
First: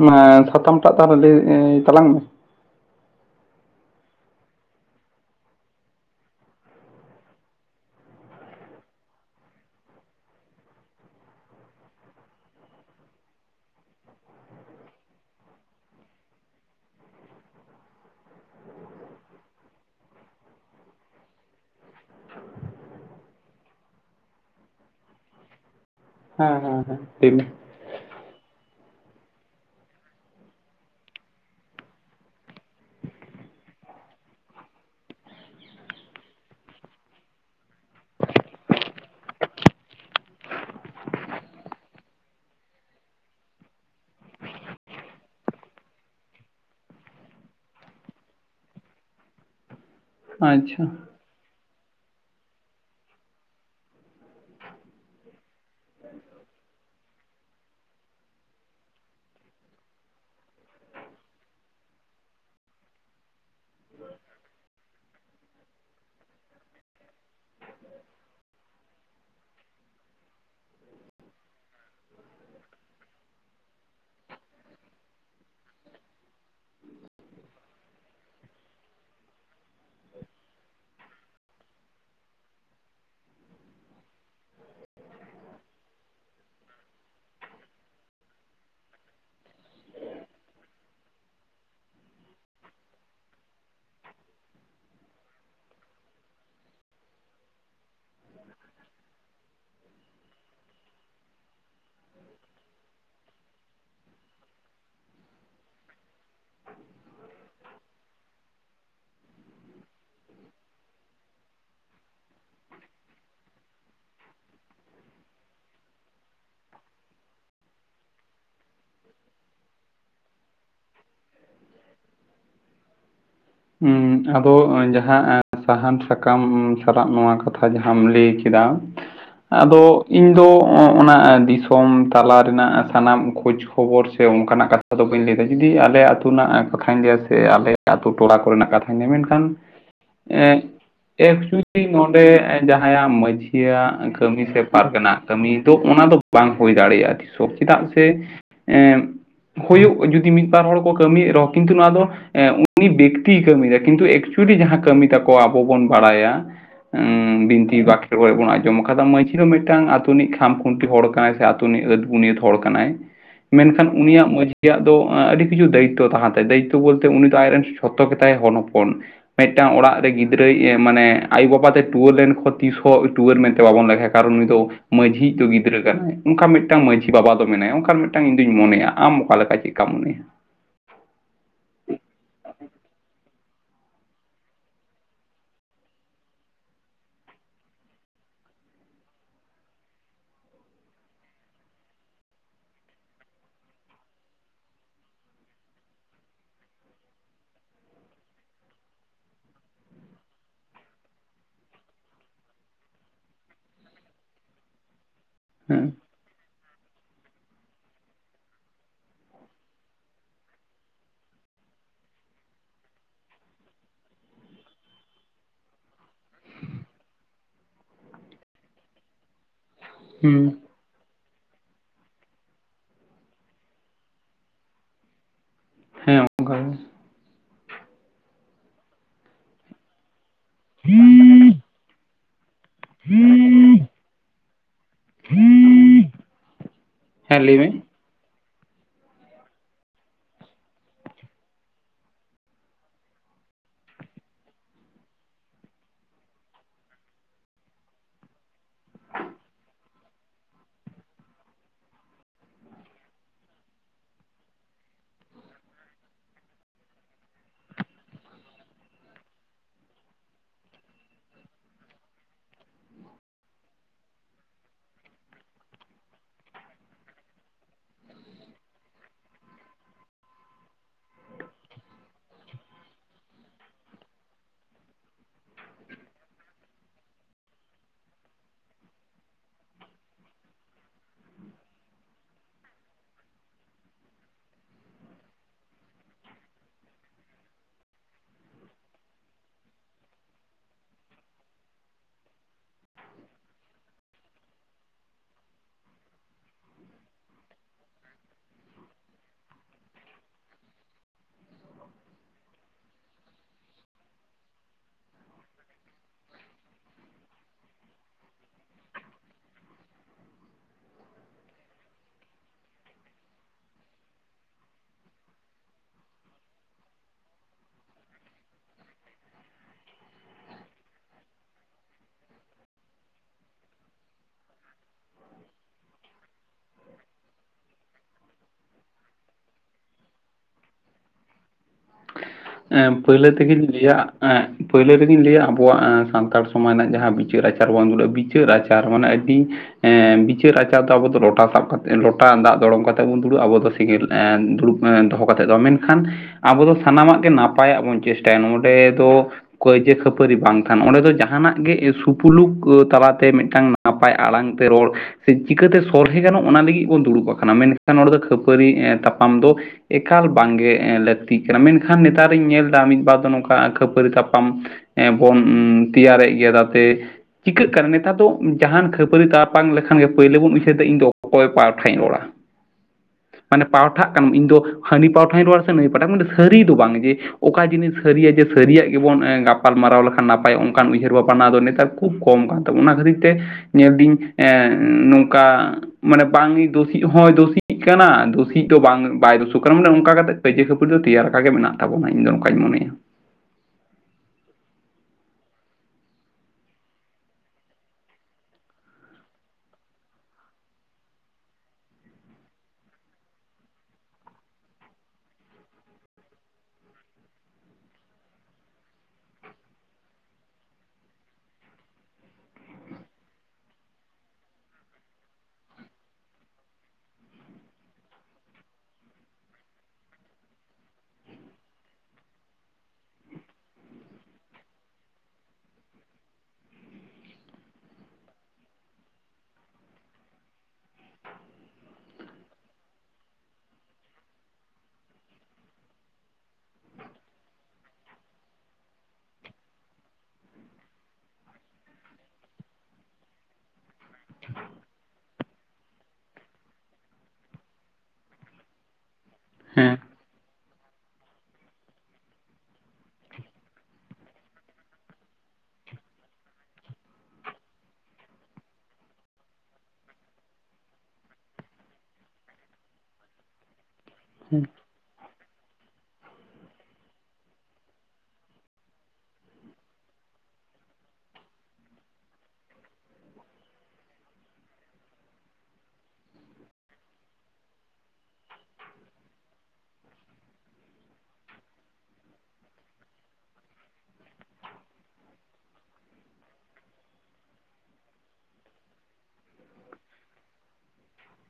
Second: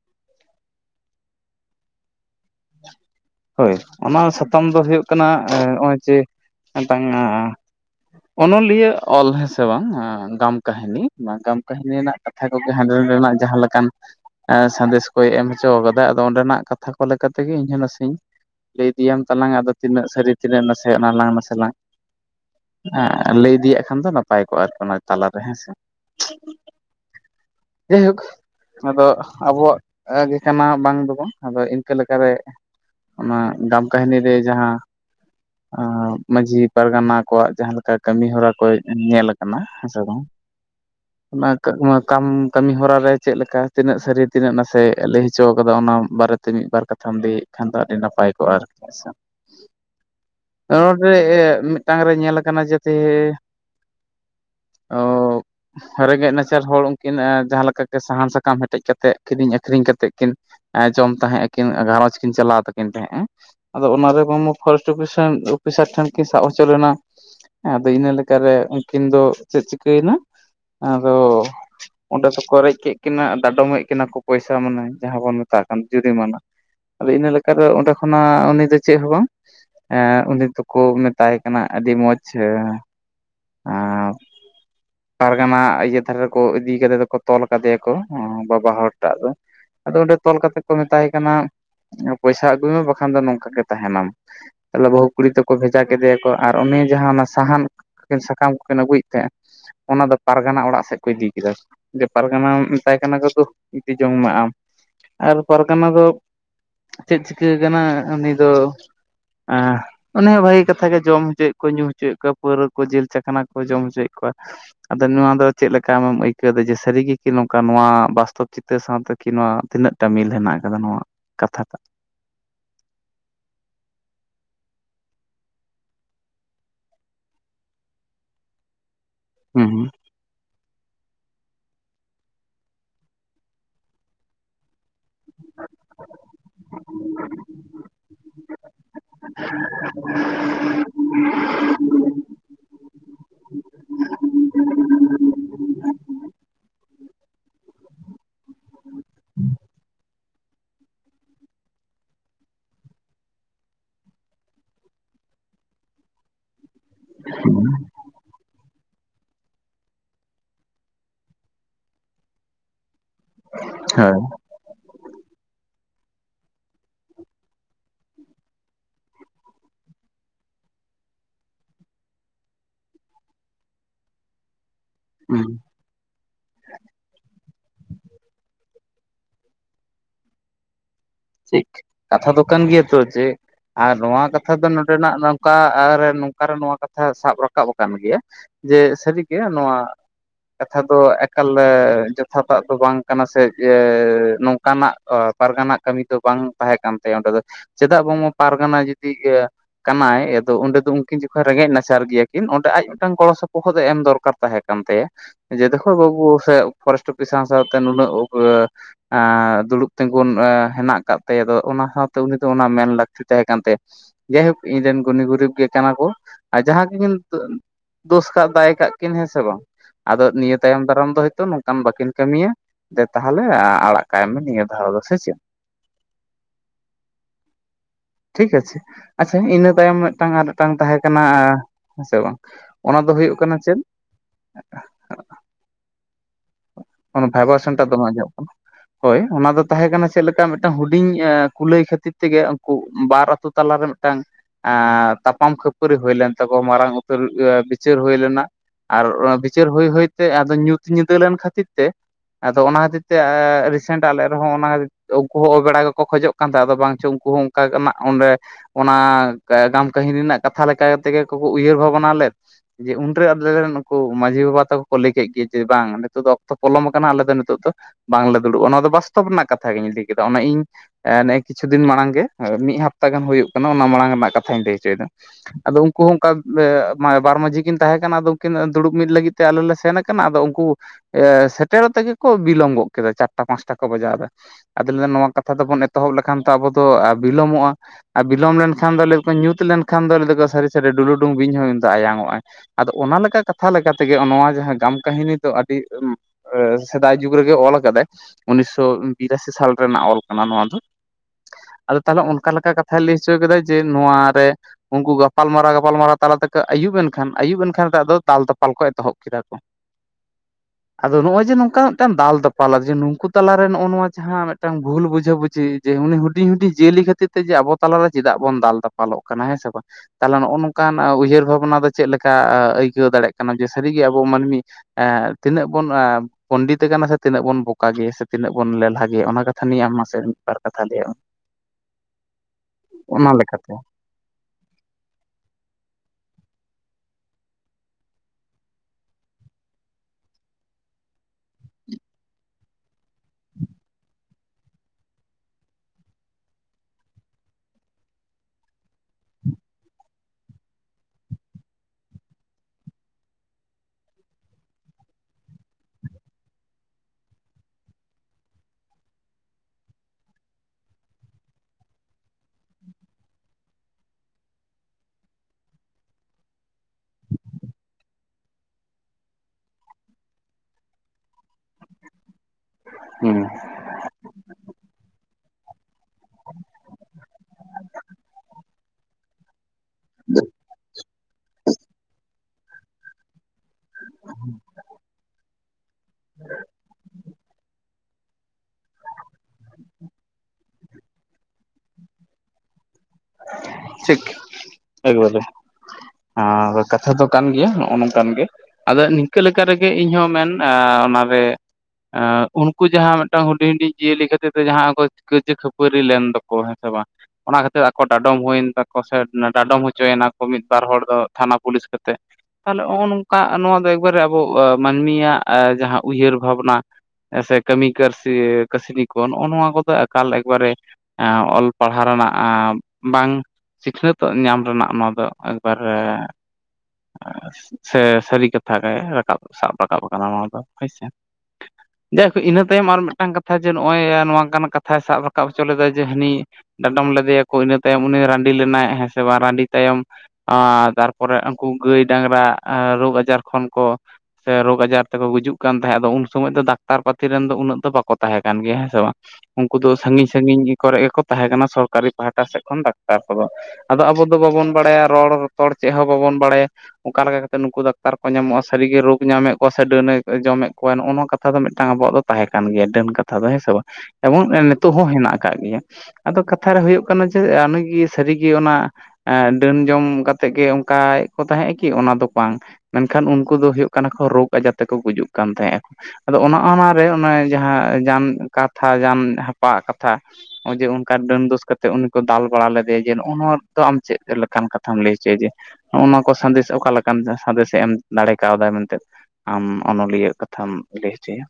ᱢᱟᱱᱮ ᱥᱟᱛᱟᱢ ᱴᱟᱜ ᱛᱟᱦᱞᱮ ᱞᱟᱹᱭ ᱛᱟᱞᱟᱝ ᱢᱮ᱾ ᱦᱳᱭ ᱚᱱᱟ ᱥᱟᱛᱟᱢ ᱫᱚ ᱦᱩᱭᱩᱜ ᱠᱟᱱᱟ, ᱚᱜᱼᱚᱭ ᱡᱮ ᱫᱟᱝ ᱟᱸ [unintelligible] ᱚᱱᱚᱞᱤᱭᱟᱹ ᱚᱞ ᱦᱮᱸᱥᱮ ᱵᱟᱝ ᱫᱟᱢ ᱠᱟᱹᱦᱱᱤ ᱫᱟᱢ ᱠᱟᱹᱦᱱᱤ ᱨᱮᱱᱟᱜ ᱠᱟᱛ ᱠᱟᱛᱷᱟ ᱠᱚᱜᱮ ᱦᱟᱸᱰᱮ ᱱᱟᱰᱮᱱᱟᱜ ᱡᱟᱦᱟᱸ ᱞᱮᱠᱟᱱ ᱥᱟᱸᱫᱮᱥ ᱠᱚᱭ ᱮᱢ ᱦᱚᱪᱚ ᱟᱠᱟᱫᱟ, ᱟᱫᱚ ᱚᱸᱰᱮᱱᱟᱜ ᱠᱟᱛᱷᱟ ᱠᱚ ᱞᱮᱠ ᱠᱟᱛᱮᱜ ᱜᱮ ᱤᱧ ᱦᱚ ᱱᱟᱥᱤᱧ ᱞᱟᱹᱭ ᱤᱭᱟᱢ ᱛᱟᱞᱟᱝ ᱟᱫᱚ ᱛᱤᱱᱟᱹᱜ ᱥᱟᱹᱨᱤ ᱛᱤᱱᱟᱹᱜ ᱱᱟᱥᱮ ᱚᱱᱟ ᱞᱟᱝ ᱱᱟᱥᱮ ᱞᱟᱝ ᱞᱟᱹᱭ ᱤᱫᱤᱭᱟᱜ ᱠᱷᱟᱱ ᱫᱚ ᱱᱟᱯᱟᱭ ᱠᱚᱜ-ᱟ ᱟᱨᱠᱤ ᱚᱱᱟ ᱛᱟᱞᱟ ᱨᱮ ᱦᱮᱸᱥᱮ? ᱦᱮᱸ ᱦᱮᱸ ᱦᱮᱸ ᱴᱷᱤᱠ ᱡᱟᱭ ᱦᱳᱠ ᱟᱫᱚ ᱟᱵᱚᱣᱟᱜ ᱜᱮ ᱠᱟᱱᱟ ᱵᱟᱝ ᱫᱚ ᱵᱟᱝ ᱟᱫᱚ ᱪᱤᱠᱟᱹ ᱞᱮᱠᱟ ᱨᱮ ᱚᱱᱟ ᱜᱟᱢ ᱠᱟᱹᱦᱤᱱᱤ ᱨᱮ ᱡᱟᱦᱟᱸ ᱢᱟᱺᱡᱷᱤ ᱯᱟᱨᱜᱟᱱᱟ ᱠᱚᱣᱟᱜ ᱡᱟᱸᱦᱟ ᱞᱮᱠᱟ ᱠᱟᱢᱤ ᱦᱚᱨᱟ ᱠᱚ ᱧᱮᱞ ᱟᱠᱟᱱᱟ ᱦᱮᱸ ᱥᱮ ᱵᱟᱝ [unintelligible] ᱚᱱᱟ ᱠᱟᱢ ᱠᱟᱢᱤ ᱦᱚᱨᱟ ᱨᱮ ᱪᱮᱫ ᱞᱮᱠᱟ ᱛᱤᱱᱟᱹᱜ ᱥᱟᱹᱨᱤ ᱛᱤᱱᱟᱹᱜ ᱱᱟᱥᱮ ᱞᱟᱹᱭ ᱦᱚᱪᱚ ᱟᱠᱟᱫᱟ ᱚᱱᱟ ᱵᱟᱨᱮ ᱛᱮ ᱢᱤᱫ ᱵᱟᱨ ᱠᱟᱛᱷᱟᱢ ᱞᱟᱹᱭ ᱮᱫ ᱠᱷᱟᱱ ᱫᱚ ᱟᱹᱰᱤ ᱱᱟᱯᱟᱭ ᱠᱚᱜ-ᱟ ᱟᱨ ᱠᱤ ᱟᱪᱪᱷᱟ ᱱᱚᱰᱮ ᱢᱤᱫᱴᱟᱝ ᱨᱮ ᱧᱮᱞ ᱟᱠᱟᱱᱟ ᱡᱟᱛᱮ [unintelligible] ᱚ ᱨᱮᱸᱜᱮᱡ ᱱᱟᱪᱟᱨ ᱦᱚᱲ ᱩᱱᱠᱤᱱ ᱡᱟᱦᱟᱸ ᱞᱮᱠᱟ ᱥᱟᱦᱟᱱ ᱥᱟᱠᱟᱢ ᱦᱮᱴᱮᱡ ᱠᱟᱛᱮᱫ ᱠᱤᱨᱤᱧ ᱟᱠᱷᱨᱤᱧ ᱠᱟᱛᱮᱜ ᱠᱤᱱ ᱟᱸᱡᱚᱢ ᱛᱟᱦᱮᱸᱜ ᱟᱹᱠᱤᱱ ᱜᱷᱟᱸᱨᱚᱸᱡᱽ ᱠᱤᱱ ᱪᱟᱞᱟᱣ ᱛᱟᱹᱠᱤᱱ ᱛᱟᱦᱮᱸᱜᱼᱟ ᱟᱫᱚ ᱚᱱᱟᱨᱮ ᱵᱟᱝ ᱢᱟ ᱯᱷᱚᱨᱮᱥᱴ ᱚᱯᱷᱤᱥ ᱴᱷᱮᱱ ᱚᱯᱷᱤᱥᱟᱨ ᱴᱷᱮᱱ ᱠᱤᱱ ᱥᱟᱵ ᱦᱚᱪᱚ ᱞᱮᱱᱟ᱾ ᱟᱫᱚ ᱤᱱᱟᱹ ᱞᱮᱠᱟ ᱨᱮ ᱩᱱᱠᱤᱱ ᱫᱚ ᱪᱮᱫ ᱪᱤᱠᱟᱹᱭᱮᱱᱟ, ᱟᱫᱚ ᱚᱸᱰᱮ ᱫᱚᱠᱚ ᱨᱮᱡ ᱠᱮᱫ ᱠᱤᱱᱟᱹ ᱰᱟᱰᱚᱢᱮᱫ ᱠᱤᱱᱟ ᱠᱚ ᱯᱚᱭᱥᱟ ᱢᱟᱱᱮ ᱡᱟᱦᱟᱸ ᱵᱚᱱ ᱢᱮᱛᱟᱜ ᱠᱟᱱ ᱡᱩᱨᱤ ᱢᱟᱱᱟ ᱟᱫᱚ ᱤᱱᱟᱹ ᱞᱮᱠᱟ ᱫᱚ ᱚᱸᱰᱮ ᱠᱷᱚᱱᱟᱜ ᱩᱱᱤ ᱫᱚ ᱪᱮᱫ ᱦᱚᱸ ᱵᱟᱝ ᱮᱸ ᱩᱱᱤ ᱫᱚᱠᱚ ᱢᱮᱛᱟᱭ ᱠᱟᱱᱟ ᱟᱹᱰᱤ ᱢᱚᱸᱡᱽ ᱮᱻ ᱟᱸᱻ ᱯᱟᱨᱜᱟᱱᱟ ᱤᱭᱟᱹ ᱫᱷᱟᱨᱮ ᱨᱮᱠᱚ ᱤᱫᱤ ᱠᱟᱫᱮ ᱫᱚᱠᱚ ᱛᱚᱞ ᱟᱠᱟᱫᱮᱭᱟ, ᱦᱚᱸ ᱵᱟᱵᱟ ᱦᱚᱲ ᱴᱟᱜ ᱫᱚ᱾ ᱟᱫᱚ ᱚᱸᱰᱮ ᱛᱚᱞ ᱠᱟᱛᱮᱜ ᱠᱚ ᱢᱮᱛᱟᱭ ᱠᱟᱱᱟ ᱯᱚᱭᱥᱟ ᱟᱹᱜᱩᱭ ᱢᱮ ᱵᱟᱠᱷᱟᱱ ᱫᱚ ᱱᱚᱝᱠᱟ ᱜᱮ ᱛᱟᱦᱮᱱᱟᱢ᱾ ᱛᱟᱞᱮ ᱵᱟᱹᱦᱩ ᱠᱩᱲᱤ ᱛᱮᱠᱚ ᱵᱷᱮᱡᱟ ᱠᱮᱫᱮᱭᱟᱠᱚ ᱟᱨ ᱩᱱᱤ ᱡᱟᱦᱟᱸ ᱚᱱᱟ ᱥᱟᱦᱟᱱ ᱮᱠᱮᱱ ᱥᱟᱠᱟᱢ ᱠᱚᱠᱤᱱ ᱟᱹᱜᱩᱭᱮᱫ ᱛᱟᱦᱮᱸᱜ ᱚᱱᱟ ᱫᱚ ᱯᱟᱨᱜᱟᱱᱟ ᱚᱲᱟᱜ ᱥᱮᱫ ᱠᱚ ᱤᱫᱤ ᱠᱮᱫᱟ ᱡᱮ ᱯᱟᱨᱜᱟᱱᱟ ᱢᱮᱛᱟᱭ ᱠᱟᱱᱟ ᱠᱚ ᱫᱩ ᱤᱫᱤ ᱡᱚᱝ ᱢᱮ ᱟᱢ, ᱟᱨ ᱯᱟᱨᱜᱟᱱᱟ ᱫᱚ ᱪᱮᱫ ᱪᱤᱠᱟᱹ ᱟᱠᱟᱱᱟ ᱩᱱᱤ ᱫᱚ ᱟᱸ ᱚᱱᱮ ᱦᱚᱸ ᱵᱷᱟᱹᱜᱤ ᱠᱟᱛᱷᱟ ᱜᱮ ᱡᱚᱢ ᱦᱚᱪᱚᱭᱮᱫ ᱠᱚ ᱧᱩᱸ ᱦᱚᱪᱚᱭᱮᱫ ᱠᱚᱣᱟ ᱯᱟᱹᱣᱨᱟᱹ ᱠᱚ ᱡᱤᱞ ᱪᱟᱠᱷᱟᱱᱟ ᱠᱚ ᱡᱚᱢ ᱦᱚᱪᱚᱭᱮᱫ ᱠᱚᱣᱟ᱾ ᱟᱫᱚ ᱱᱚᱣᱟ ᱫᱚ ᱪᱮᱫ ᱞᱮᱠᱟ ᱟᱢᱮᱢ ᱟᱹᱭᱠᱟᱹᱣ ᱫᱟ ᱡᱮ ᱥᱟᱹᱨᱤᱜᱤ ᱠᱤ ᱱᱚᱝᱠᱟ ᱱᱚᱣᱟ ᱵᱟᱥᱛᱚᱵ ᱪᱤᱛᱟᱹᱨ ᱥᱟᱶᱛᱮ ᱠᱤ ᱱᱚᱣᱟ ᱛᱤᱱᱟᱹᱜᱼᱴᱟ ᱢᱤᱞ ᱦᱮᱱᱟᱜ ᱟᱠᱟᱫᱟ ᱱᱚᱣᱟ ᱠᱟᱛᱷᱟ ᱛᱟᱜᱽ [inaudible] ᱩᱸ ᱟᱫᱚ ᱡᱟᱦᱟᱸ ᱥᱟᱦᱟᱱ ᱥᱟᱠᱟᱢ ᱥᱟᱞᱟᱜ ᱱᱚᱣᱟ ᱠᱟᱛᱷᱟ ᱡᱟᱦᱟᱸᱢ ᱞᱟᱹᱭ ᱠᱮᱫᱟ [inaudible] ᱟᱫᱚ ᱤᱧ ᱫᱚ ᱚᱱᱟ ᱫᱤᱥᱚᱢ ᱛᱟᱞᱟ ᱨᱮᱱᱟᱜ ᱥᱟᱱᱟᱢ ᱠᱷᱳᱡᱽ ᱠᱷᱚᱵᱚᱨ ᱥᱮ ᱚᱱᱠᱟᱱᱟᱜ ᱠᱟᱛᱷ ᱠᱚᱫᱚ ᱵᱟᱹᱧ ᱞᱟᱹᱭ ᱫᱟ ᱡᱩᱫᱤ ᱟᱞᱮ ᱟᱹᱛᱩ ᱨᱮᱱᱟᱜ ᱠᱟᱛᱷᱟᱧ ᱞᱟᱹᱭᱟ ᱥᱮ ᱟᱞᱮ ᱟᱛᱳ ᱴᱚᱞᱟ ᱠᱚᱨᱮᱱᱟᱜ ᱠᱟᱛᱷᱟᱧ ᱞᱟᱹᱭᱟ ᱢᱮᱱᱠᱷᱟᱱ ᱮᱸᱜ ᱮᱠᱪᱩᱭᱞᱤ ᱱᱚᱰᱮ ᱡᱟᱦᱟᱸᱭᱟᱜ ᱢᱟᱺᱡᱷᱤᱭᱟᱜ ᱠᱟᱹᱢᱤ ᱥᱮ ᱯᱟᱨᱜᱟᱱᱟᱜ ᱠᱟᱹᱢᱤ ᱛᱚ ᱚᱱᱟ ᱫᱚ ᱵᱟᱝ ᱦᱩᱭ ᱫᱟᱲᱮᱭᱟᱜᱼᱟ ᱛᱤᱥ ᱦᱚᱸ ᱪᱮᱫᱟᱜ ᱥᱮ ᱮᱸ ᱦᱩᱭᱩᱜ ᱡᱩᱫᱤ ᱢᱤᱫ ᱟᱨ ᱦᱚᱲ ᱠᱚ ᱠᱟᱹᱢᱤᱭᱮᱫ ᱨᱮᱦᱚᱸ ᱠᱤᱱᱛᱩ ᱱᱚᱣᱟ ᱫᱚ ᱮᱸ ᱩᱱᱤ ᱵᱮᱠᱛᱤᱭ ᱠᱟᱹᱢᱤᱭᱟ ᱠᱤᱱᱛᱩ ᱮᱠᱪᱩᱭᱞᱤ ᱡᱟᱦᱟᱸ ᱠᱟᱹᱢᱤ ᱛᱟᱠᱚ ᱟᱵᱚ ᱵᱚᱱ ᱵᱟᱲᱟᱭᱟ ᱩᱸᱻ ᱦᱩᱸ ᱵᱤᱱᱛᱤ ᱵᱟᱠᱷ [unintelligible] ᱵᱚᱱᱟᱭ ᱟᱸᱡᱚᱢ ᱟᱠᱟᱫᱟ ᱢᱟᱺᱡᱷᱤ ᱫᱚ ᱢᱤᱫᱴᱟᱝ ᱟᱛᱳ ᱨᱤᱱᱤᱡ ᱠᱷᱟᱢ ᱠᱷᱩᱱᱴᱤ ᱦᱚᱲ ᱠᱟᱱᱟᱭ ᱥᱮ ᱟᱛᱳ ᱨᱤᱱᱤᱡ ᱟᱹᱫ ᱵᱩᱱᱤᱭᱟᱹᱫᱽ ᱦᱚᱲ ᱠᱟᱱᱟᱭ ᱢᱮᱱᱠᱷᱟᱱ ᱦᱳᱭ ᱩᱱᱤᱭᱟᱜ ᱢᱟᱹᱪ ᱟᱭᱟᱜ ᱫᱚ ᱟᱹᱰᱤ ᱠᱤᱪᱷᱩ ᱫᱟᱭᱤᱛᱛᱚ ᱛᱟᱦᱮᱱ ᱛᱟᱭ ᱫᱟᱭᱤᱛᱛᱚ ᱵᱚᱞᱛᱮ ᱩᱱᱤ ᱫᱚ ᱟᱡᱨᱮ ᱡᱷᱚᱛᱚ ᱜᱮᱛᱟᱭ ᱦᱚᱱ ᱦᱚᱯᱚᱱ᱾ ᱢᱤᱫᱴᱟᱝ ᱚᱲᱟᱜ ᱨᱮ ᱜᱤᱫᱽᱨᱟᱹᱭ ᱢᱟᱱᱮ ᱟᱭᱳᱼᱵᱟᱵᱟ ᱛᱮ ᱴᱩᱣᱟᱹᱨ ᱞᱮᱱ ᱠᱷᱚ ᱛᱤᱥᱦᱚᱸ ᱴᱩᱣᱟᱹᱨ ᱢᱮᱱᱛᱮ ᱵᱟᱵᱚᱱ ᱞᱮᱠᱷᱟ ᱠᱚ ᱠᱟᱨᱚᱱ ᱱᱩᱭ ᱫᱚ ᱢᱟᱺᱡᱷᱤᱭᱤᱡᱽ ᱫᱚ ᱦᱩᱸ ᱜᱤᱫᱽᱨᱟᱹ ᱠᱟᱱᱟᱭ ᱚᱱᱠᱟ, ᱢᱤᱫᱴᱟᱝ ᱢᱟᱺᱡᱷᱤ ᱵᱟᱵᱟ ᱫᱚ ᱢᱮᱱᱟᱭᱟ ᱚᱱᱠᱟ ᱢᱤᱫ ᱢᱤᱫᱴᱟᱝ ᱤᱧᱫᱩᱧ ᱢᱚᱱᱮᱭᱟ, ᱟᱢ ᱚᱠᱟ ᱞᱮᱠᱟ ᱪᱮᱫᱠᱟᱢ ᱢᱚᱱᱮᱭᱟ? ᱴᱷᱤᱠ ᱠᱟᱛᱷᱟ ᱫᱚ ᱠᱟᱱ ᱜᱮᱭᱟ ᱛᱚ ᱪᱮ ᱟᱨ ᱱᱚᱣᱟ ᱠᱟᱛᱷᱟ ᱫᱚ ᱱᱚᱰᱮᱱᱟᱜ ᱱᱚᱝᱠᱟ, ᱟᱨ ᱱᱚᱝᱠᱟᱨᱮ ᱱᱚᱣᱟ ᱠᱟᱛᱷᱟ ᱥᱟᱵ ᱨᱟᱠᱟᱵ ᱟᱠᱟᱱ ᱜᱮᱭᱟ ᱾ ᱡᱮ ᱥᱟᱹᱨᱤᱜᱮ ᱱᱚᱣᱟ ᱠᱟᱛᱷᱟ ᱫᱚ ᱮᱠᱟᱞ ᱡᱚᱛᱷᱟᱛᱟᱜ ᱫᱚ ᱵᱟᱝ ᱠᱟᱱᱟ ᱥᱮ ᱮᱻ ᱱᱚ ᱠᱟᱱᱟᱜ ᱯᱟᱨᱜᱟᱱᱟ ᱠᱟᱹᱢᱤ ᱫᱚ ᱵᱟᱝ ᱛᱟᱦᱮᱸ ᱠᱟᱱ ᱛᱟᱭᱟ ᱚᱸᱰᱮ ᱫᱚ᱾ ᱪᱮᱫᱟᱜ ᱵᱟᱝ ᱢᱟ ᱯᱟᱨᱜᱟᱱᱟ ᱡᱩᱫᱤ ᱜᱮ ᱠᱟᱱᱟᱭ ᱟᱫᱚ ᱚᱸᱰᱮ ᱫᱚ ᱩᱱᱠᱤᱱ ᱡᱚᱠᱷᱚᱱ ᱨᱮᱸᱜᱮᱡ ᱱᱟᱪᱟᱨ ᱜᱮᱭᱟ ᱠᱤᱱ ᱚᱸᱰᱮ ᱟᱡ ᱢᱤᱫᱴᱟᱝ ᱜᱚᱲᱚ ᱥᱚᱯᱚᱦᱚᱫᱽ ᱮᱢ ᱫᱚᱨᱠᱟᱨ ᱛᱟᱦᱮᱸ ᱠᱟᱱ ᱛᱟᱭᱟ ᱡᱮ ᱦᱮᱸ ᱫᱚᱠᱷᱚᱞ ᱵᱟᱹᱵᱩ ᱥᱮ ᱯᱷᱚᱨᱮᱥᱴ ᱚᱯᱷᱤᱥ ᱥᱟᱶ ᱥᱟᱶ ᱛᱮ ᱱᱩᱱᱟᱹᱜ [unintelligible] ᱟᱸ ᱫᱩᱲᱩᱵ ᱛᱤᱸᱜᱩᱱ ᱟᱸ ᱦᱮᱱᱟᱜ ᱟᱠᱟᱫ ᱛᱟᱭᱟ ᱟᱫᱚ ᱚᱱᱟ ᱥᱟᱶ ᱛᱮ ᱩᱱᱤ ᱫᱚ ᱚᱱᱟ ᱢᱮᱱ ᱞᱟᱹᱠᱛᱤ ᱛᱟᱦᱮᱸ ᱠᱟᱱ ᱛᱟᱭᱟ ᱡᱟᱭᱦᱳᱠ ᱤᱧ ᱨᱮᱱ ᱜᱩᱱᱤ ᱜᱩᱨᱤᱵᱽ ᱜᱮ ᱠᱟᱱᱟ ᱠᱚ ᱟᱨ ᱡᱟᱦᱟᱸ ᱜᱮ ᱠᱚᱵᱤᱱ ᱛᱚ ᱫᱳᱥ ᱠᱟᱜ ᱫᱟᱭ ᱠᱟᱜ ᱠᱤᱱ ᱦᱮᱸ ᱥᱮ ᱵᱟᱝ ᱟᱫᱚ ᱦᱮᱸ ᱱᱤᱭᱟᱹ ᱛᱟᱭᱚᱢ ᱫᱟᱨᱟᱢ ᱫᱚ ᱦᱚᱳᱭ ᱛᱚ ᱱᱚᱝ ᱠᱟᱢ ᱵᱟᱹᱠᱤᱱ ᱠᱟᱹᱢᱤᱭᱟ ᱾ ᱫᱮ ᱛᱟᱦᱚᱞᱮ ᱟᱲᱟᱜ ᱠᱟᱭ ᱢᱮ ᱱᱤᱭᱟᱹ ᱫᱷᱟᱣ ᱫᱚ ᱥᱮ ᱪᱮᱫ, ᱦᱮᱸ ᱚᱱᱠᱟᱜᱮ ᱾ ᱴᱷᱤᱠ ᱟᱪᱷᱮ ᱟᱪᱷᱟ ᱤᱱᱟᱹ ᱛᱟᱭᱚᱢ ᱢᱤᱫᱴᱟᱝ ᱟᱨ ᱢᱤᱫᱴᱟᱝ ᱛᱟᱸᱦᱮ ᱠᱟᱱᱟ ᱦᱮᱸᱥᱮ ᱵᱟᱝ ᱾ ᱚᱱᱟ ᱫᱚ ᱦᱩᱭᱩᱜ ᱠᱟᱱᱟ ᱪᱮᱫ? ᱜᱮ ᱚᱱᱟ ᱦᱮᱸ ᱯᱷᱟᱭᱵᱟᱨ ᱞᱟᱹᱭ ᱢᱮ ᱥᱮᱱᱴᱟᱨ ᱫᱚ ᱵᱟᱝ ᱟᱸᱡᱚᱜ ᱠᱟᱱᱟ ᱾ ᱦᱚᱭ ᱚᱱᱟ ᱫᱚ ᱛᱟᱸᱦᱮ ᱠᱟᱱᱟ ᱪᱮᱫᱞᱮᱠᱟ ᱢᱤᱫᱴᱟᱝ -ᱢᱤᱫᱴᱟᱝ ᱦᱩᱰᱤᱧ ᱠᱩᱞᱟᱹᱭ ᱠᱷᱟᱹᱛᱤᱨ ᱛᱮᱜᱮ, ᱩᱱᱠᱩ ᱵᱟᱨ ᱟᱹᱛᱩ ᱛᱟᱞᱟᱨᱮ ᱢᱤᱫᱴᱟᱝ ᱟᱨ ᱛᱟᱯᱟᱢ ᱠᱷᱟᱹᱯᱟᱹᱨᱤ ᱦᱩᱭ ᱞᱮᱱ ᱛᱟᱠᱚᱣᱟ ᱢᱟᱨᱟᱝ ᱩᱛᱟᱹᱨ ᱵᱤᱪᱟᱹᱨ ᱦᱩᱭ ᱞᱮᱱᱟ ᱟᱨ ᱚᱱᱟ ᱵᱤᱪᱟᱹᱨ ᱦᱩᱭ-ᱦᱩᱭ ᱦᱚᱛᱮ, ᱟᱫᱚ ᱧᱩᱛ ᱧᱤᱫᱟᱹ ᱞᱮᱱ ᱠᱷᱟᱹᱛᱤᱨ ᱛᱮ, ᱟᱫᱚ ᱚᱱᱟ ᱠᱷᱟᱹᱛᱤᱨ ᱛᱮ ᱨᱤᱥᱮᱱᱴ ᱟᱞᱮ ᱨᱮᱦᱚᱸ ᱚᱱᱟ ᱩᱱᱠᱩ ᱦᱚᱸ ᱚᱵᱮᱲᱟ ᱜᱮᱠᱚ ᱠᱷᱚᱡᱚᱜ ᱠᱟᱱ ᱛᱟᱸᱦᱮᱫ, ᱟᱫᱚ ᱵᱟᱝᱪᱚ ᱩᱱᱠᱩ ᱦᱚ ᱚᱱᱠᱟᱱᱟᱜ ᱚᱸᱰᱮ ᱚᱱᱟ ᱜᱟᱢ ᱠᱟᱹᱦᱱᱤ ᱨᱮᱱᱟᱜ ᱠᱟᱛᱷᱟ ᱞᱮᱠᱟ ᱛᱮᱜᱮ ᱠᱚ ᱩᱭᱦᱟᱹᱨ ᱵᱷᱟᱵᱽᱱᱟ ᱞᱮᱫ ᱾ ᱡᱮ ᱩᱱᱨᱮ ᱟᱞᱮ ᱨᱮᱱ ᱱᱩᱠᱩ ᱢᱟᱺᱡᱷᱤ ᱵᱟᱵᱟ ᱛᱮᱠᱚ ᱠᱚ ᱞᱟᱹᱭ ᱠᱮᱫ ᱜᱮ, ᱡᱮ ᱵᱟᱝ ᱱᱤᱛᱚᱜ ᱫᱚ ᱚᱠᱛᱚ ᱯᱚᱞᱚᱢ ᱟᱠᱟᱱᱟ ᱟᱞᱮ ᱫᱚ ᱱᱤᱛᱚᱜ ᱫᱚ ᱵᱟᱝᱞᱮ ᱫᱩᱲᱩᱵᱼᱟ ᱾ ᱱᱟᱣᱟ ᱫᱚ ᱵᱟᱥᱛᱚᱵ ᱨᱮᱱᱟᱜ ᱠᱟᱛᱷᱟ ᱜᱤᱧ ᱞᱟᱹᱭ ᱠᱮᱫᱟ ᱚᱱᱟ ᱤᱧ ᱱᱮᱜᱼᱮ ᱠᱤᱪᱷᱩ ᱫᱤᱱ ᱢᱟᱲᱟᱝ ᱜᱮ ᱢᱤᱫ ᱦᱟᱯᱛᱟ ᱜᱟᱱ ᱦᱩᱭᱩᱜ ᱠᱟᱱᱟ ᱚᱱᱟ ᱢᱟᱲᱟᱝ ᱨᱮᱱᱟᱜ ᱠᱟᱛᱷᱟᱧ ᱞᱟᱹᱭ ᱦᱚᱪᱚᱭᱮᱫᱟ ᱾ ᱟᱫᱚ ᱩᱱᱠᱩ ᱦᱚᱸ ᱚᱱᱠᱟ ᱵᱟᱨ ᱢᱟᱺᱡᱷᱤ ᱠᱤᱱ ᱛᱟᱸᱦᱮ ᱠᱟᱱᱟ ᱾ ᱟᱫᱚ ᱩᱱᱠᱤᱱ ᱫᱩᱲᱩᱵ ᱢᱤᱫ ᱞᱟᱹᱜᱤᱫ ᱛᱮ ᱟᱞᱮ ᱞᱮ ᱥᱮᱱ ᱠᱟᱱᱟ ᱾ ᱟᱫᱚ ᱩᱱᱠᱩ ᱥᱮᱴᱮᱨᱚᱜ ᱛᱮᱜᱮ ᱠᱚ ᱵᱤᱞᱚᱢ ᱜᱚᱜ ᱠᱮᱫᱟ ᱪᱟᱨᱴᱟ ᱯᱟᱸᱪᱴᱟ ᱠᱚ ᱵᱟᱡᱟᱣ ᱮᱫᱟ ᱾ ᱟᱫᱚ ᱱᱚᱣᱟ ᱠᱟᱛᱷᱟ ᱫᱚᱵᱚᱱ ᱮᱛᱚᱦᱚᱵ ᱞᱮᱠᱷᱟᱱ ᱛᱚ ᱟᱵᱚ ᱫᱚ ᱵᱤᱞᱚᱢᱚᱜᱼᱟ ᱾ ᱟᱨ ᱵᱤᱞᱚᱢ ᱞᱮᱱᱠᱷᱟᱱ ᱫᱚ ᱞᱟᱹᱭ ᱫᱚᱠᱚ ᱧᱩᱛ ᱞᱮᱱᱠᱷᱟᱱ, ᱫᱚ ᱞᱟᱹᱭᱮᱫ ᱫᱚᱠᱚ ᱥᱟᱹᱨᱤ-ᱥᱟᱹᱨᱤ ᱰᱩᱞᱩᱰᱩᱝ ᱵᱤᱧ ᱦᱚᱸᱭ ᱩᱱᱫᱚ ᱟᱜᱟᱭᱟᱝ ᱚᱜᱼᱟ ᱾ ᱟᱫᱚ ᱚᱱᱟ ᱞᱮᱠᱟ ᱠᱟᱛᱷᱟ ᱞᱮᱠᱟ ᱛᱮᱜᱮ, ᱱᱚᱣᱟ ᱡᱟᱸᱦᱟ ᱜᱟᱢ ᱠᱟᱹᱦᱱᱤ ᱫᱚ ᱟᱹᱰᱤ ᱥᱮᱫᱟᱭ ᱡᱩᱜᱽ ᱨᱮᱜᱮ ᱚᱞ ᱠᱟᱫᱟᱭ ᱾ ᱩᱱᱤᱥᱥᱚ ᱵᱤᱨᱟᱥᱤ ᱥᱟᱞ ᱨᱮᱱᱟᱜ ᱚᱞ ᱠᱟᱱᱟ ᱱᱚᱣᱟ ᱫᱚ ᱾ ᱟᱫᱚ ᱛᱟᱦᱚᱞᱮ ᱚᱱᱠᱟ ᱞᱮᱠᱟ ᱠᱟᱛᱷᱟᱭ ᱞᱟᱹᱭ ᱦᱚᱪᱚ ᱠᱮᱫᱟ ᱡᱮ ᱱᱚᱣᱟ ᱨᱮ, ᱩᱱᱠᱩ ᱜᱟᱯᱟᱞ ᱢᱟᱨᱟᱣ- ᱜᱟᱯᱟᱞ ᱢᱟᱨᱟᱣ ᱛᱟᱞᱟ ᱛᱮᱠᱚ ᱟᱹᱭᱩᱵ ᱮᱱᱠᱷᱟᱱ, ᱟᱹᱭᱩᱵ ᱮᱱᱠᱷᱟᱱ ᱟᱫᱚ ᱫᱟᱞ ᱛᱟᱯᱟᱞ ᱠᱚ ᱮᱛᱚᱦᱚᱵ ᱠᱮᱫᱟ ᱠᱚ ᱾ ᱟᱫᱚ ᱱᱚᱜᱼᱚᱭ ᱡᱮ ᱱᱚᱝᱠᱟ ᱢᱤᱫᱴᱟᱝ ᱫᱟᱞ ᱫᱟᱯᱟᱞᱟ, ᱡᱮ ᱱᱩᱝᱠᱩ ᱛᱟᱞᱟᱨᱮ ᱱᱚᱜᱼᱚ ᱱᱚᱣᱟ ᱡᱟᱦᱟᱸ ᱢᱤᱫᱴᱟᱝ ᱵᱷᱩᱞ ᱵᱩᱡᱷᱟᱹ ᱵᱩᱡᱷᱤ, ᱡᱮ ᱩᱱᱤ ᱦᱩᱰᱤᱧ ᱦᱩᱰᱤᱧ ᱡᱤᱭᱟᱹᱞᱤ ᱠᱷᱟᱹᱤᱨ ᱛᱮ ᱡᱮ ᱟᱵᱚ ᱛᱟᱞᱟᱨᱮ ᱪᱮᱫᱟᱜ ᱵᱚᱱ ᱫᱟᱞ ᱫᱟᱯᱟᱞ, ᱯᱟᱞᱚᱜ ᱠᱟᱱᱟ ᱦᱮᱸ ᱥᱮ ᱵᱟᱝ ᱾ ᱛᱟᱦᱚᱞᱮ ᱱᱚᱜᱼᱚ ᱱᱚᱝᱠᱟᱱ ᱩᱭᱦᱟᱹᱨ ᱵᱷᱟᱵᱽᱱᱟ ᱫᱚ ᱪᱮᱫ ᱞᱮᱠᱟ ᱟᱹᱭᱠᱟᱹᱣ ᱫᱟᱲᱮᱭᱟᱜ ᱠᱟᱱᱟ, ᱡᱮ ᱥᱟᱹᱨᱤᱜᱮ ᱟᱵᱚ ᱢᱟᱹᱱᱢᱤ ᱮ ᱛᱤᱱᱟᱹᱜ ᱵᱚᱱ ᱯᱚᱱᱰᱤᱛ ᱠᱟᱱᱟ, ᱥᱮ ᱛᱤᱱᱟᱹᱜ ᱵᱚᱱ ᱵᱚᱠᱟ ᱜᱮᱭᱟ, ᱥᱮ ᱛᱤᱱᱟᱹᱜ ᱵᱚᱱ ᱞᱮᱞᱦᱟ ᱜᱮ ᱾ ᱚᱱᱟ ᱠᱟᱛᱷᱟ ᱱᱤᱭᱟᱹ ᱟᱢ ᱢᱟᱥᱮ ᱢᱤᱫ ᱵᱟᱨ ᱠᱟᱛᱷᱟ ᱞᱟᱹᱭᱟᱜᱢᱮ ᱾ ᱯᱩᱭᱞᱩ ᱛᱮᱜᱮᱧ ᱞᱮᱠᱟᱛᱮ ᱞᱟ. ᱭᱟᱜ [unintelligible] ᱯᱩᱭᱞᱩ ᱨᱮᱜᱤᱧ ᱞᱟᱹᱭᱟ ᱟᱵᱚᱣᱟᱜ ᱥᱟᱱᱛᱟᱲ ᱥᱚᱢᱟᱡᱽ ᱨᱮᱱᱟᱜ ᱡᱟᱦᱟᱸ ᱵᱤᱪᱟᱹᱨ-ᱟᱪᱟᱨ, ᱵᱚᱱ ᱫᱩᱲᱩᱵᱼᱟ ᱵᱤᱪᱟᱹᱨ- ᱟᱪᱟᱨ ᱢᱟᱱᱮ ᱟᱹᱰᱤ ᱮ ᱵᱤᱪᱟᱹᱨ ᱟᱪᱟᱨ ᱫᱚ ᱟᱵᱚ ᱫᱚ ᱞᱚᱴᱟ ᱥᱟᱵ ᱠᱟᱛᱮ, ᱞᱚᱴᱟ ᱫᱟᱜ ᱫᱚᱲᱚᱢ ᱠᱟᱛᱮ ᱵᱚᱱ ᱫᱩᱲᱩᱵ-ᱟ ᱟᱵᱚ ᱫᱚ ᱾ ᱜᱮ ᱫᱩᱲᱩᱵ ᱫᱚᱦᱚ ᱠᱟᱛᱮ ᱫᱚ, ᱢᱮᱱᱠᱷᱟᱱ ᱟᱵᱚ ᱫᱚ ᱥᱟᱱᱟᱢᱟᱜ ᱱᱟᱯᱟᱭᱟᱜ ᱵᱚᱱ ᱪᱮᱥᱴᱟᱭᱟ ᱱᱚᱰᱮ ᱫᱚ, ᱠᱚᱭᱡᱮ ᱠᱷᱟᱹᱯᱟᱹᱨᱤ ᱵᱟᱝ ᱠᱷᱟᱱ ᱚᱸᱰᱮ ᱫᱚ ᱡᱟᱦᱟᱱᱟᱜ ᱜᱮ ᱥᱩᱯᱩᱞᱩᱠ ᱛᱟᱞᱟᱛᱮ ᱢᱤᱫᱴᱟᱝ ᱱᱟᱯᱟᱭ ᱟᱲᱟᱝ ᱛᱮ ᱨᱚᱲ ᱥᱮ ᱪᱤᱠᱟᱹᱛᱮ ᱥᱚᱞᱦᱮ ᱜᱟᱱᱚᱜ ᱾ ᱚᱱᱟ ᱞᱟᱹᱜᱤᱫ ᱵᱚᱱ ᱫᱩᱲᱩᱵ ᱟᱠᱟᱱᱟ ᱢᱮᱱᱠᱷᱟᱱ ᱱᱚᱸᱰᱮ ᱫᱚ ᱠᱷᱟᱹᱯᱟᱹᱨᱤ ᱛᱟᱯᱟᱢ ᱫᱚ ᱮᱠᱟᱞ ᱵᱟᱝᱜᱮ ᱞᱟᱹᱠᱛᱤᱜ ᱠᱟᱱᱟ ᱢᱮᱱᱠᱷᱟᱱ ᱮᱠᱷᱟᱱ ᱱᱮᱛᱟᱨᱤᱧ ᱧᱮᱞᱫᱟ ᱾ ᱢᱤᱫ ᱵᱟᱨ ᱫᱚ ᱱᱚᱝᱠᱟ ᱠᱷᱟᱹᱯᱟᱹᱨᱤ ᱛᱟᱯᱟᱢ ᱮ ᱵᱚᱱ ᱛᱮᱭᱟᱨᱮᱫ ᱜᱮᱭᱟ ᱫᱟᱛᱮ ᱪᱤᱠᱟᱹᱜ ᱠᱟᱱᱟ ᱱᱮᱛᱟᱨ ᱫᱚ ᱡᱟᱦᱟᱱ ᱠᱷᱟᱹᱯᱟᱹᱨᱤ ᱛᱟᱯᱟᱢ ᱞᱮᱠᱷᱟᱱ ᱜᱮ ᱯᱳᱭᱞᱳ ᱵᱚᱱ ᱩᱭᱦᱟᱹᱨ ᱮᱫᱟ ᱤᱧ ᱫᱚ ᱚᱠᱚᱭ ᱯᱟᱦᱴᱷᱟᱧ ᱨᱚᱲᱟ᱾ [inaudible] ᱦᱮᱸ ᱢᱟᱱᱮ ᱯᱟᱣᱴᱷᱟᱜ ᱠᱟᱱᱟ ᱾ ᱤᱧ ᱫᱚ ᱦᱟᱹᱱᱤ ᱯᱟᱣᱴᱷᱟᱧ ᱨᱚᱲᱟ, ᱥᱮ ᱱᱟᱹᱭ ᱯᱟᱣᱴᱟᱣ ᱥᱟᱹᱨᱤ ᱵᱟᱝ ᱡᱮ ᱚᱠᱟ ᱡᱤᱱᱤᱥ ᱥᱟᱹᱨᱤᱭᱟ ᱡᱮ ᱥᱟᱹᱨᱤᱭᱟᱜ ᱜᱮᱵᱚᱱ ᱜᱟᱯᱟᱞ ᱢᱟᱨᱟᱣᱟ ᱾ ᱜᱟᱯᱟᱞ ᱢᱟᱨᱟᱣ ᱞᱮᱠᱷᱟᱱ ᱱᱟᱯᱟᱭ ᱾ ᱚᱱᱠᱟᱱ ᱩᱭᱦᱟᱹᱨ ᱵᱷᱟᱵᱽᱱᱟ ᱫᱚ ᱱᱮᱛᱟᱨ ᱠᱷᱩᱵ ᱠᱚᱢ ᱠᱟᱱ ᱛᱟᱵᱚᱱᱟ ᱾ ᱚᱱᱟ ᱠᱷᱟᱹᱛᱤᱨ ᱛᱮ ᱧᱮᱞᱫᱟᱹᱧ ᱱᱚᱝᱠᱟ ᱢᱟᱱᱮ ᱵᱟᱝ ᱫᱩᱥᱤᱜ ᱦᱚᱸᱭ ᱫᱩᱥᱤᱜ ᱠᱟᱱᱟ ᱾ ᱫᱩᱥᱤ ᱠᱟᱹᱡ ᱫᱚ ᱵᱟᱝ ᱵᱟᱭ ᱫᱩᱥᱩ ᱠᱟᱱᱟ ᱾ᱢᱟᱱᱮ ᱚᱱᱠᱟ ᱠᱟᱛᱮᱫ ᱠᱟᱹᱭᱡᱟᱹ ᱠᱷᱟᱹᱯᱟᱹᱨᱤ ᱫᱚ ᱛᱮᱭᱟᱨ ᱟᱠᱟᱜ ᱜᱮ ᱢᱮᱱᱟᱜ ᱛᱟᱵᱚᱱᱟ ᱾ ᱤᱧ ᱫᱚ ᱱᱚᱝᱠᱟᱧ ᱢᱚᱱᱮᱭᱟ ᱾ ᱪᱤᱠ ᱮᱜ ᱵᱟᱨᱮ ᱦᱮ ᱠᱟᱛᱷᱟ ᱫᱚ ᱠᱟᱱ ᱜᱮᱭᱟ ᱱᱚᱜᱼᱚ ᱱᱚᱝᱠᱟᱱ ᱜᱮ ᱾ ᱟᱫᱚ ᱱᱤᱝᱠᱟᱹ ᱞᱮᱠᱟ ᱨᱮᱜᱮ ᱤᱧᱦᱚᱸ ᱢᱮᱱ ᱚᱱᱟᱨᱮ ᱮᱸᱻ ᱩᱱᱠᱩ ᱡᱟᱦᱟᱸ ᱢᱤᱫᱴᱟᱝ ᱦᱩᱰᱤᱧ ᱦᱩᱰᱤᱧ ᱡᱤᱭᱟᱹᱞᱤ ᱠᱷᱟᱹᱛᱤᱨ ᱛᱮ ᱡᱟᱦᱟᱸ ᱠᱟᱹᱭᱡᱟᱹ ᱠᱷᱟᱹᱯᱟᱹᱨᱤ ᱞᱮᱱ ᱫᱚᱟᱠᱚ ᱦᱮᱸ ᱥᱮ ᱵᱟᱝ᱾ ᱚᱱᱟ ᱠᱷᱟᱹᱛ ᱟᱠᱚ ᱰᱟᱰᱚᱢ ᱦᱩᱭᱮᱱ ᱛᱟᱠᱚ ᱥᱮ ᱰᱟᱰᱚᱢ ᱦᱚᱪᱚᱭᱮᱱᱟᱠᱚ ᱢᱤᱫ ᱵᱟᱨ ᱦᱚᱲ ᱫᱚ ᱛᱷᱟᱱᱟ ᱯᱩᱞᱤᱥ ᱠᱟᱛᱮᱫ᱾ ᱛᱟᱦᱚᱞᱮ ᱱᱚᱜᱼᱚ ᱱᱚᱝᱠᱟ ᱱᱚᱣᱟ ᱫᱚ ᱮᱠᱵᱟᱨᱮ ᱟᱵᱚ ᱢᱟᱹᱱᱢᱤᱭᱟᱜ ᱡᱟᱦᱟᱸ ᱩᱭᱦᱟᱹᱨ ᱵᱷᱟᱵᱽᱱᱟ᱾ ᱥᱮ ᱠᱟᱹᱢᱤ ᱠᱟᱹᱨᱥᱤ ᱠᱟᱹᱥᱱᱤ ᱠᱚ ᱱᱚᱜᱼᱚ ᱱᱚᱣᱟ ᱠᱚᱫᱚ ᱮᱠᱟᱞ ᱮᱠᱵᱟᱨᱮ ᱮᱸ ᱚᱞ ᱯᱟᱲᱦᱟᱣ ᱨᱮᱱᱟᱜ ᱵᱟᱝ ᱥᱤᱠᱷᱱᱟᱹᱛᱚᱜ ᱧᱟᱢ ᱨᱮᱱᱟᱜ ᱱᱚᱣᱟ ᱫᱚ ᱮᱠᱵᱟᱨᱮ ᱥᱮ ᱥᱟᱹᱨᱤ ᱠᱟᱛᱷᱟ ᱜᱮ ᱨᱟᱠᱟᱵ ᱥᱟᱵ ᱨᱟᱠᱟᱵ ᱟᱠᱟᱱᱟ ᱱᱚᱣᱟ, ᱫᱚ ᱦᱳᱭᱥᱮ᱾ ᱡᱟᱭᱦᱳ ᱤᱱᱟᱹ ᱛᱟᱭᱚᱢ ᱟᱨ ᱢᱤᱫᱴᱟᱝ ᱠᱟᱛᱷᱟ ᱡᱮ ᱱᱚᱜᱼᱚᱭ ᱱᱚᱠᱟᱱ ᱠᱟᱛᱷᱟᱭ ᱥᱟᱵ ᱨᱟᱠᱟᱵ ᱦᱚᱪᱚ ᱞᱮᱫᱟ ᱡᱮ ᱦᱟᱹᱱᱤ ᱰᱟᱰᱚᱢ ᱞᱮᱫᱮᱭᱟ ᱠᱚ ᱤᱱᱟᱹ ᱛᱟᱭᱚᱢ ᱩᱱᱤ ᱨᱟᱺᱰᱤ ᱞᱮᱱᱟᱭ, ᱦᱮᱸ ᱥᱮ ᱵᱟᱝ ᱨᱟᱺᱰᱤ ᱛᱟᱭᱚᱢ, ᱟᱨ ᱛᱟᱨᱯᱚᱨᱮ ᱩᱱᱠᱩ ᱜᱟᱹᱭ ᱰᱟᱝᱨᱟ ᱨᱳᱜᱽ ᱟᱡᱟᱨ ᱠᱷᱚᱱ ᱠᱚ ᱥᱮ ᱨᱳᱜᱽ ᱟᱡᱟᱨ ᱛᱮᱠᱚ ᱜᱩᱡᱩᱜ ᱠᱟᱱ ᱛᱟᱦᱮᱸᱫ ᱟᱫᱚ ᱩᱱ ᱥᱚᱢᱚᱭ ᱫᱚ ᱰᱟᱠᱛᱟᱨ ᱯᱟᱹᱛᱤ ᱨᱮᱱ ᱫᱚ ᱩᱱᱟᱹᱜ ᱫᱚ ᱵᱟᱠᱚ ᱛᱟᱦᱮᱸ ᱠᱟᱱ ᱜᱮᱭᱟ ᱦᱮᱸ ᱥᱮ ᱵᱟᱝ᱾ ᱩᱱᱠᱩ ᱫᱚ ᱦᱮᱸ ᱥᱟᱺᱜᱤᱧ ᱥᱟᱺᱜᱤᱧ ᱠᱚᱨᱮ ᱜᱮᱠᱚ ᱛᱟᱦᱮᱸ ᱠᱟᱱᱟ, ᱥᱚᱨᱠᱟᱨᱤ ᱯᱟᱦᱴᱟ ᱥᱮᱫ ᱠᱷᱚᱱ ᱰᱟᱠᱛᱟᱨ ᱠᱚᱫᱚ᱾ ᱟᱫᱚ ᱟᱵᱚ ᱫᱚ ᱵᱟᱵᱚᱱ ᱵᱟᱲᱟᱭᱟ ᱨᱚᱲ ᱨᱚᱛᱚᱲ ᱪᱮᱫ ᱦᱚᱸ ᱵᱟᱵᱚᱱ ᱵᱟᱲᱟᱭᱟ᱾ ᱚᱠᱟ ᱞᱮᱠᱟ ᱠᱟᱛᱮᱮᱫ ᱱᱩᱠᱩ ᱰᱟᱠᱛᱟᱨ ᱠᱚ ᱧᱟᱢᱚᱜᱼᱟ ᱥᱟᱹᱨᱤᱮ ᱨᱳᱜᱽ ᱧᱟᱢᱮᱫ ᱠᱚᱣᱟ ᱥᱮ ᱰᱟᱹᱱ ᱮ ᱡᱚᱢᱮᱫ ᱠᱚᱣᱟ ᱱᱚᱜᱼᱚ ᱱᱚᱣᱟ ᱠᱟᱛᱷᱟ ᱫᱚ ᱢᱤᱫᱴᱟᱝ ᱟᱵᱚᱣᱟᱜ ᱫᱚ ᱛᱟᱦᱮᱸ ᱠᱟᱱ ᱜᱮᱭᱟ ᱰᱟᱹᱱ ᱠᱟᱛᱷᱟ ᱫᱚ ᱦᱮᱸ ᱥᱮ ᱵᱟᱝ ᱮᱵᱚᱝ ᱱᱤᱛᱚᱜ ᱦᱚᱸ ᱦᱮᱱᱟᱜ ᱟᱠᱟᱫ ᱜᱮᱭᱟ ᱟᱫᱚ᱾ ᱠᱟᱛᱷᱟᱮ ᱦᱩᱭᱩᱜ ᱠᱟᱱᱟ ᱡᱮ ᱩᱱᱤᱮ ᱥᱟᱹᱨᱤᱜᱮ ᱚᱱᱟ ᱮ ᱰᱟᱹᱱ ᱡᱚᱢ ᱠᱟᱛᱮᱮᱫ ᱜᱮ ᱚᱱᱠᱟ ᱠᱚ ᱛᱟᱦᱮᱸᱫᱼᱟ ᱠᱤ ᱚᱱᱟ ᱫᱚ ᱵᱟᱝ᱾ ᱢᱮᱱᱠᱷᱟᱱ ᱩᱱᱠᱩ ᱫᱚ ᱦᱩᱭᱩᱜ ᱠᱟᱱᱟ ᱠᱚ ᱨᱳᱜᱽ ᱟᱡᱟᱨ ᱛᱮᱠᱚ ᱜᱩᱡᱩᱜ ᱠᱟᱱ ᱛᱟᱦᱮᱸᱼᱟ ᱠᱚ᱾ ᱟᱫᱚ ᱚᱱᱮ ᱚᱱᱟᱨᱮ ᱚᱱᱮ ᱡᱟᱦᱟᱸ ᱡᱟᱱ ᱠᱟᱛᱷᱟ ᱡᱟᱱ ᱦᱟᱯᱟ ᱠᱟᱛᱷᱟ᱾ ᱚ ᱡᱮ ᱚᱱᱠᱟ ᱰᱟᱹᱱ ᱫᱚ ᱠᱟᱛᱮ ᱩᱱᱤ ᱠᱚ ᱫᱟᱞ ᱵᱟᱲᱟ ᱞᱮᱫᱮᱭᱟ ᱡᱮ ᱱᱚᱜᱚ ᱱᱚᱣᱟ ᱫᱚ ᱟᱢ ᱪᱮᱫ ᱞᱮᱠᱟᱱ ᱠᱟᱛᱷᱟᱢ ᱞᱟᱹᱭ ᱦᱚᱪᱚᱭᱟ ᱾ ᱱᱚᱜᱼ ᱱᱚᱣᱟ ᱠᱚ ᱥᱟᱸᱫᱮᱥ ᱚᱠᱟ ᱞᱮᱠᱟᱱ ᱥᱟᱸᱫᱮᱥᱮ ᱮᱢ ᱫᱟᱲᱮ ᱠᱟᱣᱫᱟᱭ ᱢᱮᱱᱛᱮ᱾ ᱟᱢ ᱚᱱᱚᱞᱤᱭᱟᱹ ᱠᱟᱛᱷᱟᱢ ᱞᱟᱹᱭ ᱦᱚᱪᱚᱭᱟ᱾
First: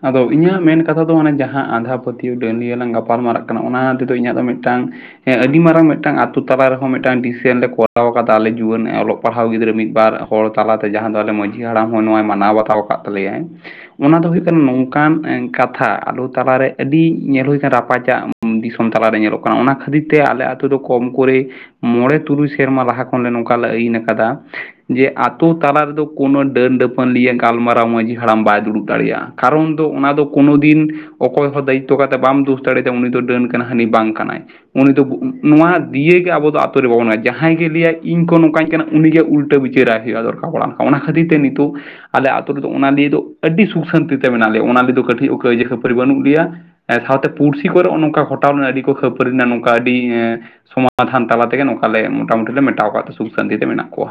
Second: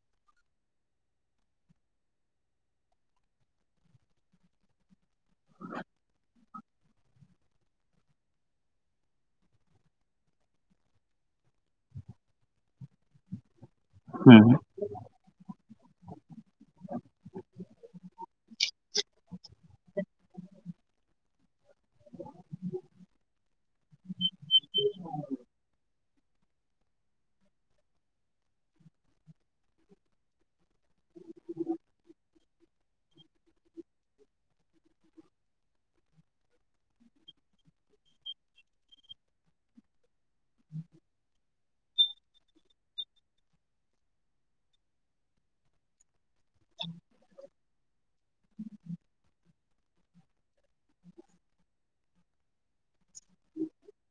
ᱟᱫᱚ ᱤᱧᱟᱹᱜ ᱢᱮᱱ ᱠᱟᱛᱷᱟ ᱫᱚᱟᱱᱮ ᱡᱟᱦᱟᱸ ᱟᱸᱫᱷᱟ ᱯᱟᱹᱛᱭᱟᱹᱣ ᱰᱟᱹᱞᱭᱟᱹ ᱞᱟᱝ ᱜᱟᱯᱟᱞ ᱢᱟᱨᱟᱜ ᱠᱟᱱᱟ ᱚᱱᱟ ᱛᱮᱫᱚ ᱤᱧᱟᱹᱜ ᱫᱚ ᱢᱤᱫᱴᱟᱝ ᱦᱮ ᱟᱹᱰᱤ ᱢᱟᱨᱟᱝ ᱢᱤᱫᱴᱟᱝ ᱟᱛᱳ ᱛᱟᱞᱟ ᱨᱮᱦᱚᱸ ᱢᱤᱫᱴᱟᱝ ᱰᱤᱥᱮᱱ ᱞᱮ ᱠᱚᱨᱟᱣ ᱠᱟᱫᱟ, ᱟᱞᱮ ᱡᱩᱣᱟᱹᱱ ᱚᱞᱚᱜ ᱯᱟᱲᱦᱟᱣ ᱜᱤᱫᱽᱨᱟᱹ ᱢᱤᱫ ᱵᱟᱨ ᱦᱚᱲ ᱛᱟᱞᱟᱛᱮ ᱡᱟᱦᱟᱸ ᱫᱚ ᱟᱞᱮ ᱢᱟᱺᱡᱷᱤ ᱦᱟᱲᱟᱢ ᱦᱚᱸ ᱱᱚᱣᱟᱭ ᱢᱟᱱᱟᱣ ᱵᱟᱛᱟᱣ ᱟᱠᱟᱫ ᱛᱟᱞᱮᱭᱟᱭ᱾ [inaudible] ᱚᱱᱟ ᱫᱚ ᱦᱩᱭᱩᱜ ᱠᱟᱱᱟ ᱱᱚᱝᱠᱟᱱ ᱠᱟᱛᱷᱟ ᱟᱞᱚ ᱛᱟᱞᱟᱨᱮ ᱟᱹᱰᱤ ᱧᱮᱞ ᱦᱩᱭ ᱟᱠᱟᱱᱟ ᱨᱟᱯᱟᱪᱟᱜ ᱫᱤᱥᱚᱢ᱾ ᱛᱟᱞᱟᱨᱮ ᱧᱮᱞᱚᱜ ᱠᱟᱱᱟ, ᱚᱱᱟ ᱠᱷᱟᱹᱛᱤᱨ ᱛᱮ ᱟᱞᱮ ᱟᱛᱳ ᱫᱚ ᱠᱚᱢ ᱠᱚᱨᱮ ᱢᱚᱬᱮ ᱛᱩᱨᱩᱭ ᱥᱮᱨᱢᱟ ᱞᱟᱦᱟ ᱠᱷᱚᱱᱞᱮ ᱱᱚᱝᱠᱟ ᱞᱮ ᱟᱹᱭᱤᱱ ᱟᱠᱟᱫᱟ᱾ ᱡᱮ ᱟᱛᱳ ᱛᱟᱞᱟ ᱨᱮᱫᱚ ᱠᱳᱱᱳ ᱰᱟᱹᱱ ᱰᱟᱹᱯᱟᱹᱱ ᱞᱤᱭ ᱜᱟᱞᱢᱟᱨᱟᱣ ᱢᱟᱺᱡᱷᱤ ᱦᱟᱲᱟᱢ ᱵᱟᱭ ᱫᱩᱲᱩᱵ ᱫᱟᱲᱮᱭᱟᱜᱼᱟ᱾ ᱠᱟᱨᱚᱱ ᱫᱚ ᱚᱱᱟ ᱫᱚ ᱠᱳᱱᱳ ᱫᱤᱱ ᱚᱠᱚᱭ ᱦᱚᱸ ᱫᱟᱭᱤᱛᱛᱚ ᱠᱟᱛᱮ ᱵᱟᱢ ᱫᱳᱥ ᱫᱟᱲᱮᱭᱟᱫᱟᱟ ᱩᱱᱤ ᱫᱚ ᱰᱟᱹᱱ ᱠᱟᱱᱟ ᱦᱟᱹᱱᱤ ᱵᱟᱝ ᱠᱟᱱᱟᱭ᱾ ᱩᱱᱤ ᱫᱚ ᱱᱚᱣᱟ ᱫᱤᱭᱮᱜᱮ ᱟᱵᱚ ᱫᱚ ᱟᱛᱳ ᱨᱮ ᱵᱟᱵᱚᱱ ᱡᱟᱦᱟᱸᱭ ᱜᱮ ᱞᱟᱹᱭᱭᱟ ᱤᱧ ᱠᱚ ᱱᱚᱝᱠᱟᱧ ᱠᱟᱱᱟ ᱩᱱᱤᱜᱮ ᱩᱞᱴᱟᱹ ᱵᱤᱪᱟᱹᱨᱟᱭ ᱢᱮ ᱦᱩᱭᱩᱜᱼᱟ ᱫᱚᱨᱠᱟᱨ ᱚᱱᱟ ᱠᱷᱟᱹᱛᱤᱨ ᱛᱮ ᱱᱤᱛᱚᱜ ᱟᱞᱮ ᱟᱛ ᱨᱮᱫᱚ ᱚᱱᱟ ᱱᱤᱭᱮ ᱫᱚ ᱟᱹᱰᱤ ᱥᱩᱠ ᱥᱟᱱᱛᱤ ᱢᱮᱱᱟᱜ ᱞᱮᱭᱟ ᱚᱱᱟ ᱨᱮᱫᱚ ᱫᱚ ᱠᱟᱹᱴᱤᱡ ᱚᱠᱚᱭ ᱡᱮ ᱠᱷᱟᱹᱯᱟᱹᱨᱤ ᱵᱟᱹᱱᱩᱜ ᱞᱮᱭᱟ᱾ ᱮ ᱥᱟᱶᱛᱮ ᱯᱩᱲᱥᱤ ᱠᱚᱨᱮᱜ ᱱᱚᱜ ᱱᱚᱝᱠᱟ ᱜᱚᱴᱟᱣ ᱞᱮᱱᱟ ᱟᱹᱰᱤ ᱠᱚ ᱠᱷᱟᱹᱯᱟᱹᱨᱤᱱᱟ ᱱᱚᱝᱠᱟ, ᱟᱹᱰᱤ ᱮᱸᱻ᱾ ᱥᱚᱢᱟᱫᱷᱟᱱ ᱛᱟᱞᱟ ᱛᱮᱜᱮ ᱱᱚᱝᱠᱟ ᱞᱮ ᱢᱚᱴᱟᱢᱩᱴᱤ ᱞᱮ ᱢᱮᱴᱟᱣ ᱟᱠᱟᱫ ᱥᱩᱠ ᱥᱟᱱᱛᱤ ᱛᱮ ᱢᱮᱱᱟᱜ ᱠᱚᱣᱟ᱾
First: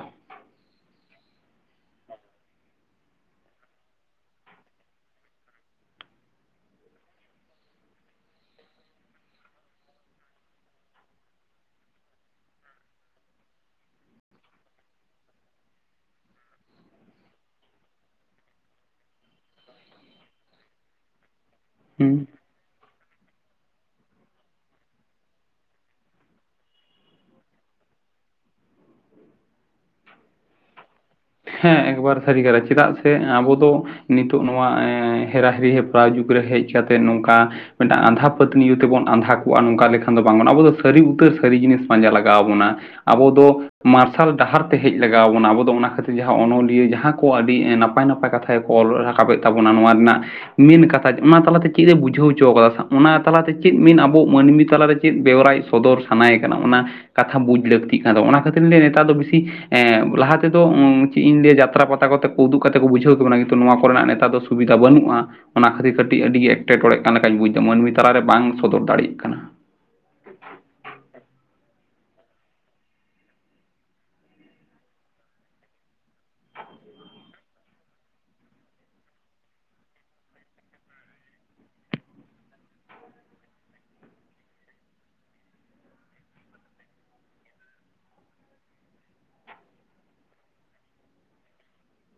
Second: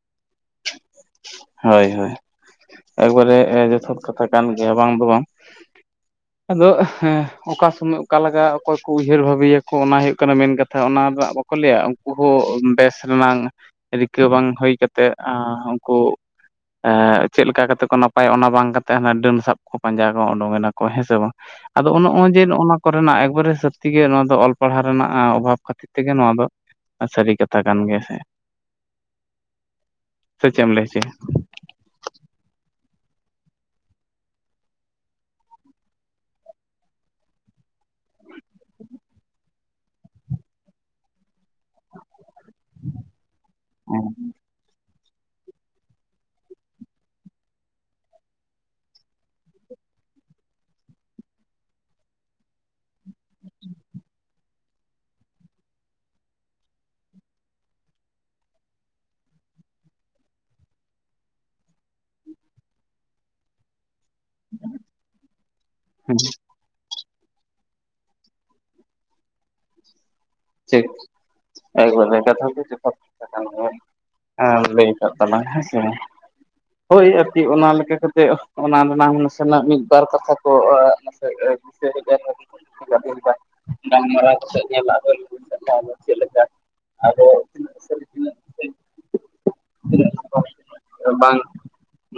ᱦᱳᱭ ᱦᱳᱭ ᱮᱠᱵᱟᱨᱮ ᱡᱚᱛᱷᱟᱛ ᱠᱟᱛᱷᱟ ᱠᱟᱱ ᱜᱮᱭᱟ ᱵᱟᱝ ᱫᱚ ᱵᱟᱝ ᱟᱫᱚ ᱮᱸ ᱚᱠᱟ ᱥᱚᱢᱚᱭ ᱚᱠᱟᱞᱟᱜᱟᱜ ᱚᱠᱚᱭ ᱠᱚ ᱩᱭᱦᱟᱹᱨ ᱵᱟᱹᱵᱤᱭᱟᱠᱚ ᱚᱱᱟ ᱦᱩᱭᱩᱜ ᱠᱟᱱᱟ ᱢᱮᱱ ᱠᱟᱛᱷᱟ ᱚᱱᱟ ᱨᱮᱱᱟᱜ᱾ ᱠᱚ ᱞᱟᱹᱭᱟ ᱩᱱᱠᱩ ᱦᱚᱸ ᱵᱮᱥ ᱨᱮᱱᱟᱝ ᱨᱤᱠᱟᱹ ᱵᱟᱝ ᱦᱩᱭ ᱠᱟᱛᱮ ᱛᱮ ᱟᱸᱻ ᱩᱱᱠᱩ ᱪᱮᱫ ᱞᱮᱠᱟ ᱠᱟᱛᱮ ᱠᱚ ᱱᱟᱯᱟᱭᱚᱜ ᱚᱱᱟ ᱵᱟᱝ ᱠᱟᱛᱮ ᱦᱟᱱᱟ ᱰᱟᱹᱱ ᱥᱟᱵ ᱠᱚ ᱯᱟᱸᱡᱟ ᱩᱰᱩᱠᱮᱱᱟ ᱠᱚ ᱦᱮᱸ ᱥᱮ ᱵᱟᱝ᱾ ᱟᱫᱚ ᱦᱩᱸ ᱱᱚᱜᱼᱚᱭ ᱡᱮ ᱱᱚᱜ ᱱᱚᱣᱟ ᱠᱚᱨᱮᱱᱟᱜ ᱮᱠᱵᱟᱨᱮ ᱥᱟᱹᱛᱛᱤᱜᱮ ᱱᱚᱣᱟ ᱫᱚ ᱚᱞ ᱯᱟᱲᱦᱟᱣ ᱨᱮᱱᱟᱜ ᱚᱵᱷᱟᱵᱽ ᱠᱷᱟᱹᱛᱤᱨ ᱛᱮᱜᱮ ᱱᱚᱣᱟ ᱫᱚ᱾ ᱥᱟᱹᱨᱤ ᱠᱟᱛᱷᱟ ᱠᱟᱱ ᱜᱮᱭᱟ ᱥᱮ᱾ ᱥᱮ ᱪᱮᱢ ᱞᱟᱹᱭ ᱪᱚᱭ-ᱟ? ᱦᱮᱸ ᱮᱠᱵᱟᱨ ᱥᱟᱹᱨᱤ ᱠᱟᱛᱷᱟ ᱪᱮᱫᱟᱜ ᱥᱮ ᱟᱵᱚ ᱫᱚ, ᱱᱤᱛᱚᱜ ᱱᱚᱣᱟ ᱦᱮᱨᱟ ᱦᱤᱨᱤ ᱦᱮᱯᱨᱟᱣ ᱡᱩᱜᱽ ᱨᱮ ᱦᱮᱡ ᱠᱟᱛᱮᱜ ᱱᱚᱝᱠᱟ ᱢᱤᱫᱴᱟᱝ ᱟᱸᱫᱷᱟ ᱯᱟᱹᱛᱭᱟᱹᱣ ᱛᱮᱵᱚᱱ ᱟᱸᱫᱷᱟ ᱠᱚᱜᱼᱟ ᱱᱚᱝᱠᱟ ᱞᱮᱠᱷᱟᱱ ᱫᱚ ᱵᱟᱝ ᱜᱟᱱᱚᱜᱼᱟ ᱟᱵᱚ ᱫᱚ ᱥᱟᱹᱨᱤ ᱩᱛᱟᱹᱨ ᱥᱟᱹᱨᱤ ᱡᱤᱱᱤᱥ ᱯᱟᱸᱡᱟ ᱞᱟᱜᱟᱣ ᱟᱵᱚᱱᱟ ᱟᱵᱚ ᱫᱚ ᱢᱟᱨᱥᱟᱞ ᱰᱟᱦᱟᱨ ᱛᱮ ᱦᱮᱡ ᱞᱟᱜᱟᱣ ᱟᱵᱚᱱᱟ ᱟᱵᱚ ᱫᱚ ᱚᱱᱟ ᱠᱷᱟᱹᱛᱤᱨ ᱥᱮ ᱡᱟᱦᱟᱸ ᱚᱱᱚᱞᱤᱭᱟᱹ ᱡᱟᱦᱟᱸ ᱠᱚ ᱟᱹᱰᱤ ᱱᱟᱯᱟᱭ ᱱᱟᱯᱟᱭ ᱠᱟᱛᱷᱟ ᱜᱮᱠᱚ ᱚᱞ ᱨᱟᱠᱟᱵᱮᱫ ᱛᱟᱵᱚᱱᱟ ᱱᱚᱣᱟ ᱨᱮᱱᱟᱜ, ᱢᱮᱱ ᱠᱟᱛᱷᱟ ᱚᱱᱟ ᱛᱟᱞᱟᱛᱮ ᱪᱮᱫ ᱮ ᱵᱩᱡᱷᱟᱹᱣ ᱦᱚᱪᱚ ᱠᱟᱫᱟ, ᱚᱱᱟ ᱛᱟᱞᱟᱛᱮ ᱪᱮᱫ ᱢᱮᱱ ᱟᱵᱚ ᱢᱟᱹᱱᱢᱤ ᱛᱟᱞᱟ ᱨᱮ ᱪᱮᱫ ᱵᱮᱣᱨᱟᱭ ᱥᱚᱫᱚᱨ ᱥᱟᱱᱟᱭᱮ ᱠᱟᱱᱟ ᱚᱱᱟ ᱠᱟᱛᱷᱟ ᱵᱩᱡᱽ ᱞᱟᱹᱠᱛᱤᱜ ᱠᱟᱱ ᱚᱱᱟ ᱠᱷᱟᱹᱛᱤᱨ ᱱᱮᱛᱟᱨ ᱫᱚ ᱵᱮᱥᱤ ᱮᱜ ᱞᱟᱦᱟ ᱛᱮᱫᱚ ᱪᱮᱫ ᱤᱧ ᱞᱟᱹᱭᱟ ᱡᱟᱛᱨᱟ ᱯᱟᱛᱟ ᱠᱚ ᱠᱟᱛᱮ ᱠᱚ ᱩᱫᱩᱜ ᱠᱟᱛᱮᱜ ᱠᱚ ᱵᱩᱷᱟᱹᱣ ᱟᱵᱚᱱᱟ ᱠᱤᱱᱛᱩ ᱱᱚᱣᱟ ᱠᱚᱨᱮᱱᱟᱜ ᱱᱮᱛᱟᱨ ᱫᱚ ᱥᱩᱵᱤᱫᱷᱟ ᱵᱟᱹᱱᱩᱜᱼᱟ ᱚᱱᱟ ᱠᱷᱟᱹᱛᱤᱨ ᱠᱟᱹᱴᱤᱡ ᱟᱹᱰᱤ ᱮᱴᱠᱮᱴᱚᱬᱮᱜ ᱠᱟᱱ ᱞᱮᱠᱟᱧ ᱵᱩᱡᱽ ᱮᱫᱟ ᱢᱟᱹᱱᱢᱤ ᱛᱟᱞᱟᱨᱮ ᱵᱟᱝ ᱥᱚᱫᱚᱨ ᱫᱟᱲᱮᱭᱟᱜ ᱠᱟᱱᱟ᱾ ᱴᱷᱤᱠ ᱮᱠᱵᱟᱨᱮ ᱡᱚᱛᱷᱟᱛ ᱞᱟᱹᱭ ᱠᱮᱫ ᱛᱟᱞᱟᱝ ᱦᱮᱸᱥᱮ ᱦᱳᱭ ᱟᱨᱠᱤ ᱚᱱᱟ ᱞᱮᱠᱟ ᱠᱟᱛᱮᱜ ᱚᱱᱟ ᱨᱮᱱᱟᱝ ᱱᱟᱥᱮᱱᱟᱜ ᱢᱤᱫ ᱵᱟᱨ ᱠᱟᱛᱷᱟ ᱠᱚ ᱱᱟᱥᱮ [unintelligible] ᱜᱟᱞᱢᱟᱨᱟᱣ ᱯᱟᱥᱮᱡ ᱧᱮᱞᱟᱜ ᱵᱮᱱ ᱚᱱᱟ ᱪᱮᱫ ᱞᱮᱠᱟ ᱟᱫᱚ ᱵᱟᱝ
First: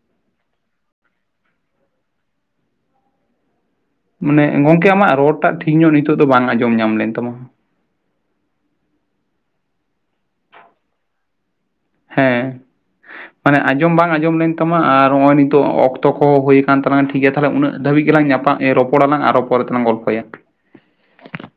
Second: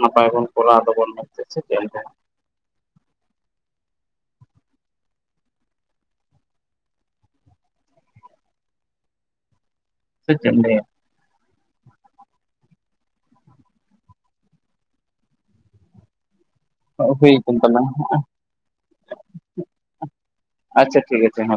ᱱᱟᱯᱟᱭ ᱵᱚᱱ ᱠᱚᱨᱟᱣ ᱫᱟᱵᱚᱱ ᱢᱟᱱᱮ ᱜᱚᱝᱠᱮ ᱟᱢᱟᱜ ᱨᱚᱲ ᱴᱟᱜ ᱴᱷᱤᱠ ᱧᱚᱜ ᱱᱤᱛᱚᱜ ᱫᱚ ᱵᱟᱝ ᱟᱸᱡᱚᱢ ᱧᱟᱢ ᱞᱮᱱ ᱛᱟᱢᱟ᱾ [inaudible] ᱦᱮᱸ ᱢᱟᱱᱮ ᱟᱸᱡᱚᱢ ᱵᱟᱝ ᱟᱸᱡᱚᱢ ᱞᱮᱱ ᱛᱟᱢᱟ ᱟᱨ ᱱᱚᱜᱼᱚᱭ ᱱᱤᱛᱚᱜ ᱚᱠᱛᱚ ᱚᱠᱛᱚ ᱠᱚ ᱦᱩᱭ ᱠᱟᱱ ᱛᱟᱞᱟᱝ ᱴᱷᱤᱠ ᱜᱮᱭᱟ ᱦᱩᱭ ᱛᱟᱦᱚᱞᱮ ᱠᱟᱱ ᱩᱱᱟᱹᱜ ᱛᱟᱞᱟᱝ ᱫᱷᱟᱹᱵᱤᱡ ᱜᱮᱞᱟᱝ ᱧᱟᱯᱟ ᱨᱚᱯᱚᱲᱟᱞᱟᱝ ᱟᱨ ᱯᱚᱨᱮ ᱛᱮᱞᱟᱝ ᱜᱚᱞᱯᱚᱭᱟ ᱟᱪᱪᱷᱟ ᱴᱷᱤᱠ ᱜᱮᱭᱟ